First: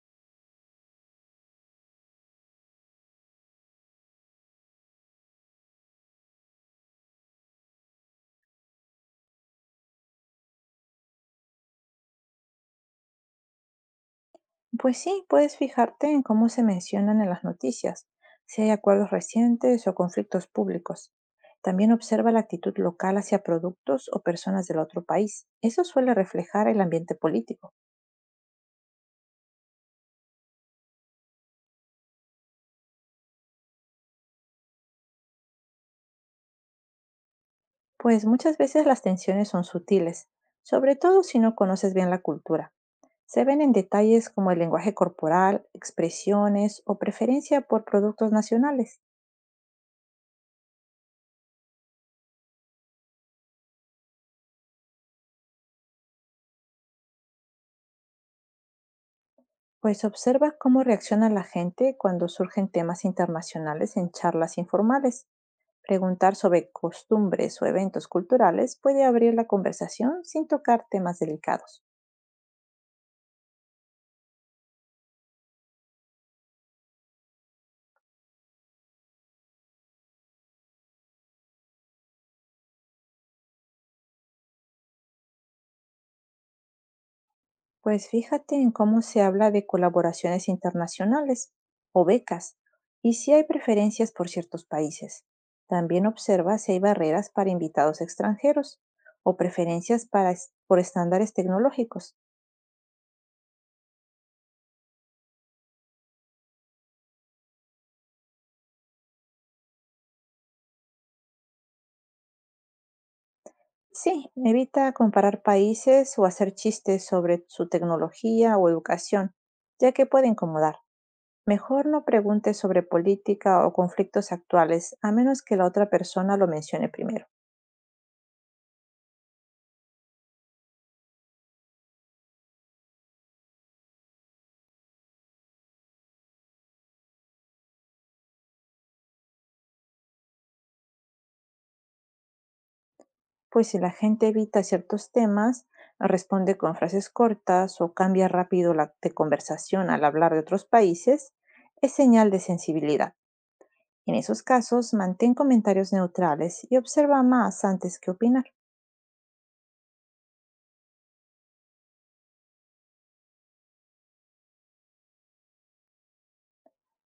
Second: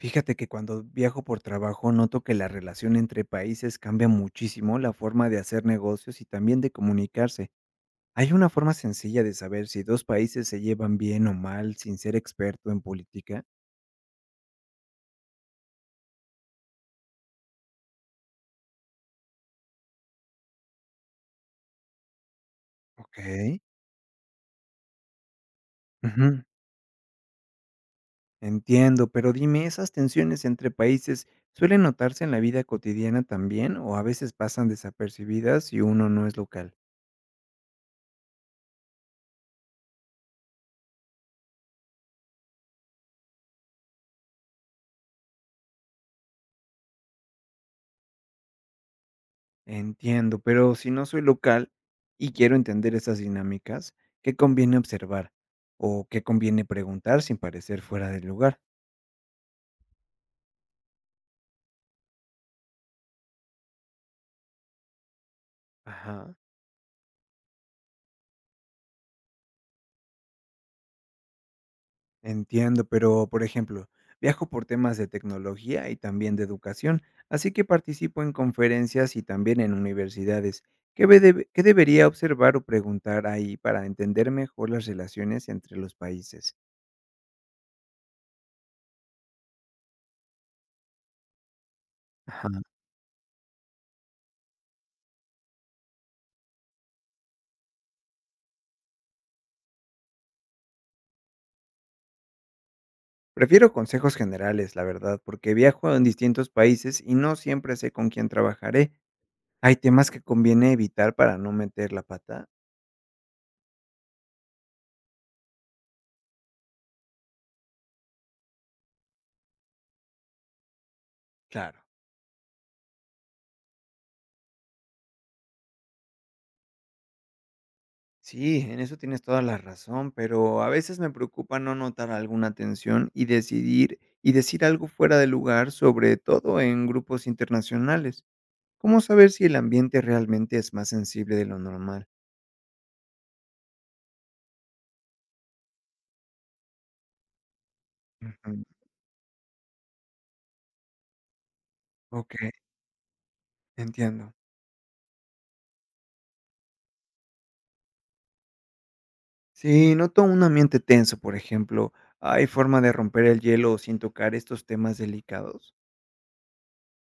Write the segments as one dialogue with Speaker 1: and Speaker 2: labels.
Speaker 1: Fíjate que cuando viajo por trabajo noto que la relación entre países cambia muchísimo la forma de hacer negocios y también de comunicarse. ¿Hay una forma sencilla de saber si dos países se llevan bien o mal sin ser experto en política?
Speaker 2: Pues sí, puedes fijarte en cómo se mencionan en las noticias, si hay acuerdos recientes o conflictos públicos. También observa la actitud local
Speaker 1: Ok.
Speaker 2: hacia productos o personas del otro país. Eso suele
Speaker 1: Ujú.
Speaker 2: reflejar el ambiente político.
Speaker 1: Entiendo, pero dime, ¿esas tensiones entre países suelen notarse en la vida cotidiana también o a veces pasan desapercibidas si uno no es local?
Speaker 2: Pues muchas veces las tensiones son sutiles, sobre todo si no conoces bien la cultura. Se ven en detalles como el lenguaje corporal, expresiones o preferencia por productos nacionales.
Speaker 1: Entiendo, pero si no soy local y quiero entender esas dinámicas, ¿qué conviene observar? ¿O qué conviene preguntar sin parecer fuera del lugar?
Speaker 2: Pues observa cómo reacciona la gente cuando surgen temas internacionales en charlas informales.
Speaker 1: Ajá.
Speaker 2: Preguntar sobre costumbres o eventos culturales puede abrir la conversación sin tocar temas delicados.
Speaker 1: Entiendo, pero por ejemplo, viajo por temas de tecnología y también de educación, así que participo en conferencias y también en universidades. ¿Qué debería observar o preguntar ahí para entender mejor las relaciones entre los países?
Speaker 2: Pues fíjate en cómo se habla de colaboraciones internacionales o
Speaker 1: Ajá.
Speaker 2: becas y si hay preferencias por ciertos países. También observa si hay barreras para invitados extranjeros o preferencias por estándares tecnológicos.
Speaker 1: Prefiero consejos generales, la verdad, porque viajo en distintos países y no siempre sé con quién trabajaré. ¿Hay temas que conviene evitar para no meter la pata?
Speaker 2: Sí, evita comparar países o hacer chistes sobre su tecnología o educación, ya que puede incomodar.
Speaker 1: Claro.
Speaker 2: Mejor no preguntes sobre política o conflictos actuales, a menos que la otra persona lo mencione primero.
Speaker 1: Sí, en eso tienes toda la razón, pero a veces me preocupa no notar alguna tensión y decidir y decir algo fuera de lugar, sobre todo en grupos internacionales. ¿Cómo saber si el ambiente realmente es más sensible de lo normal?
Speaker 2: Pues si la gente evita ciertos temas, responde con frases cortas o cambia
Speaker 1: Ujú.
Speaker 2: rápido la de conversación al hablar de otros países, es señal
Speaker 1: Ok,
Speaker 2: de sensibilidad. En
Speaker 1: entiendo.
Speaker 2: esos casos, mantén comentarios neutrales y observa más antes que opinar.
Speaker 1: Si noto un ambiente tenso, por ejemplo, ¿hay forma de romper el hielo sin tocar estos temas delicados?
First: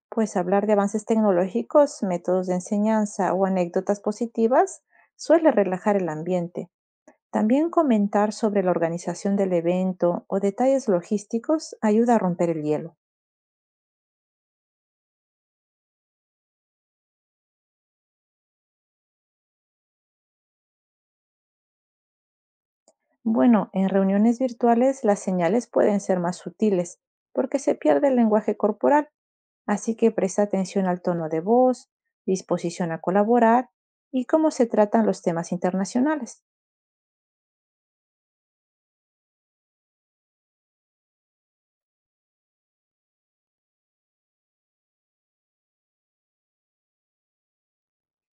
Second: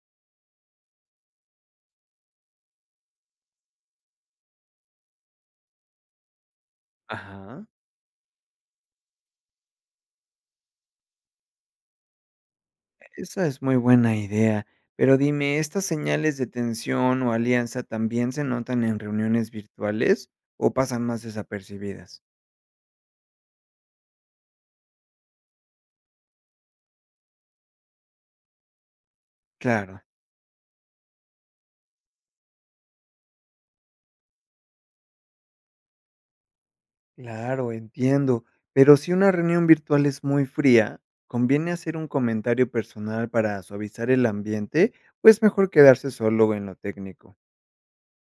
Speaker 2: Pues hablar de avances tecnológicos, métodos de enseñanza o anécdotas positivas suele relajar el ambiente.
Speaker 1: Ajá.
Speaker 2: También comentar sobre la organización del evento o detalles logísticos ayuda a romper el hielo.
Speaker 1: Esa es muy buena idea, pero dime, ¿estas señales de tensión o alianza también se notan en reuniones virtuales o pasan más desapercibidas?
Speaker 2: Bueno, en reuniones virtuales las señales pueden ser más sutiles porque se pierde el lenguaje corporal, así
Speaker 1: Claro.
Speaker 2: que presta atención al tono de voz, disposición a colaborar y cómo se tratan los temas internacionales.
Speaker 1: Claro, entiendo, pero si una reunión virtual es muy fría, ¿conviene hacer un comentario personal para suavizar el ambiente o es mejor quedarse solo en lo técnico?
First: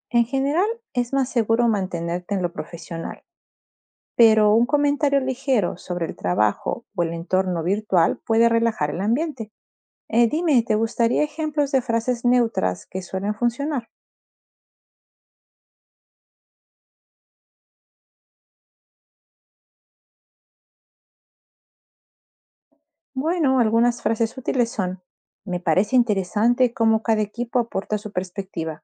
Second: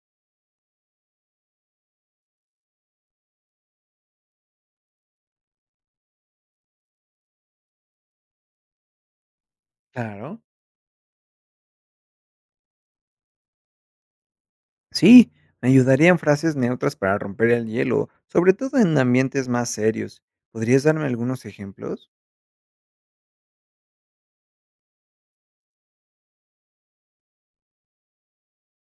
Speaker 2: En general, es más seguro mantenerte en lo profesional, pero un comentario ligero sobre el trabajo o el entorno virtual puede relajar el ambiente.
Speaker 1: Claro.
Speaker 2: Dime, ¿te gustaría ejemplos de frases neutras que suelen funcionar?
Speaker 1: Sí, me ayudarían frases neutras para romper el hielo, sobre todo en ambientes más serios. ¿Podrías darme algunos ejemplos?
Speaker 2: Bueno, algunas frases útiles son: me parece interesante cómo cada equipo aporta su perspectiva.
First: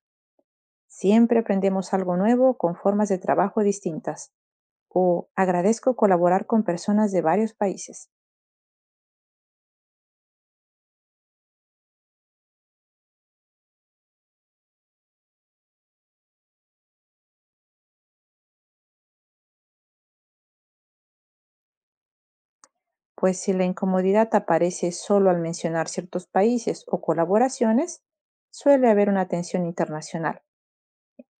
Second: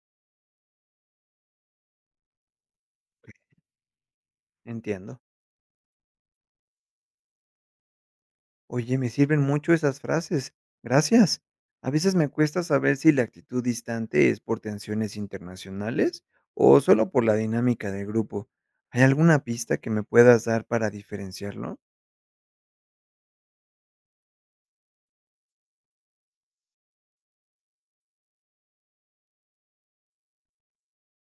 Speaker 2: Siempre aprendemos algo nuevo con formas de trabajo distintas.
Speaker 1: Entiendo.
Speaker 2: O agradezco colaborar con personas de varios países.
Speaker 1: Oye, me sirven mucho esas frases. Gracias. A veces me cuesta saber si la actitud distante es por tensiones internacionales o solo por la dinámica del grupo. ¿Hay alguna pista que me puedas dar para diferenciarlo?
Speaker 2: Pues si la incomodidad aparece solo al mencionar ciertos países o colaboraciones, suele haber una tensión internacional.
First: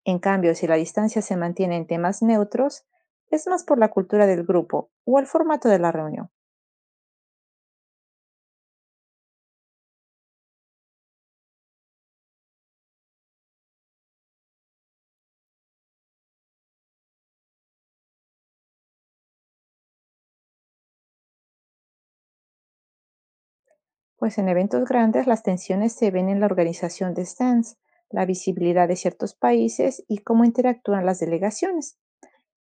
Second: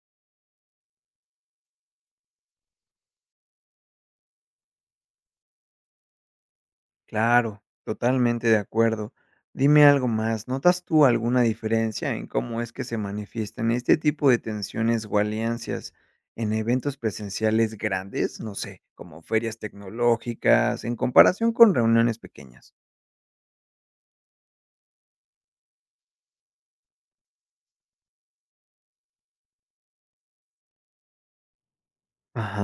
Speaker 2: En cambio, si la distancia se mantiene en temas neutros, es más por la cultura del grupo o el formato de la reunión.
Speaker 1: Claro, totalmente de acuerdo. Dime algo más, ¿notas tú alguna diferencia en cómo es que se manifiestan este tipo de tensiones o alianzas en eventos presenciales grandes? No sé, como ferias tecnológicas, en comparación con reuniones pequeñas.
Speaker 2: Pues en eventos grandes las tensiones se ven en la organización de stands, la visibilidad de ciertos países y cómo interactúan las delegaciones.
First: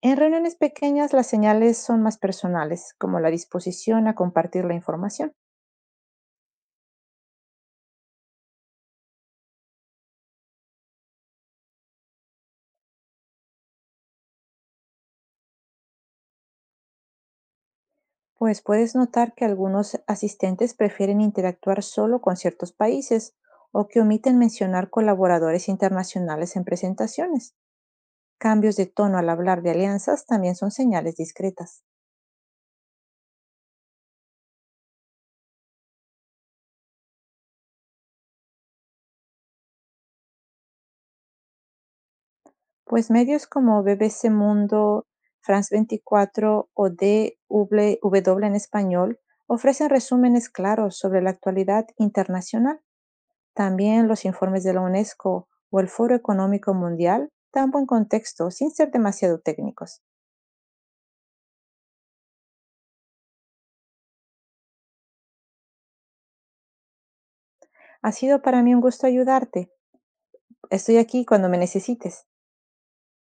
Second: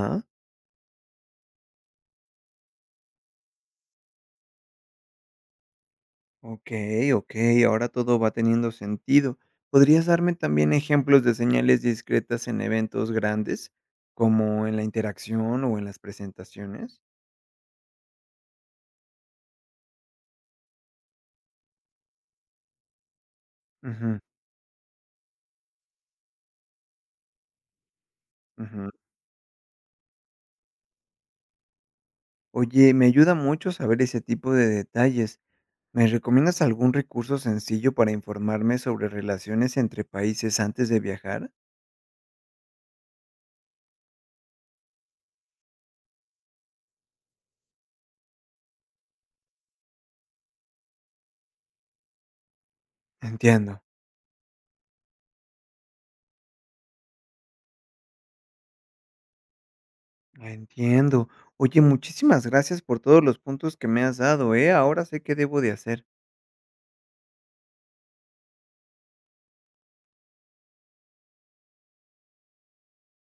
Speaker 2: En reuniones pequeñas las señales son más personales, como la disposición a compartir la información.
Speaker 1: ok, ok, ahora todo va teniendo sentido. ¿Podrías darme también ejemplos de señales discretas en eventos grandes, como en la interacción o en las presentaciones?
Speaker 2: Pues puedes notar que algunos asistentes prefieren interactuar solo con ciertos países o que
Speaker 1: Ujú,
Speaker 2: omiten mencionar colaboradores internacionales en presentaciones. Cambios de
Speaker 1: ujú.
Speaker 2: tono al hablar de alianzas también son señales discretas.
Speaker 1: Oye, me ayuda mucho saber ese tipo de detalles. ¿Me recomiendas algún recurso sencillo para informarme sobre relaciones entre países antes de viajar?
Speaker 2: Pues medios como BBC Mundo, France 24 o DW en español ofrecen resúmenes claros sobre la actualidad internacional.
Speaker 1: Entiendo,
Speaker 2: También los informes de la UNESCO o el Foro Económico Mundial dan buen contexto sin ser demasiado técnicos.
Speaker 1: entiendo. Oye, muchísimas gracias por todos los puntos que me has dado, ¿eh? Ahora sé qué debo de hacer.
Speaker 2: Ha sido para mí un gusto ayudarte. Estoy aquí cuando me necesites.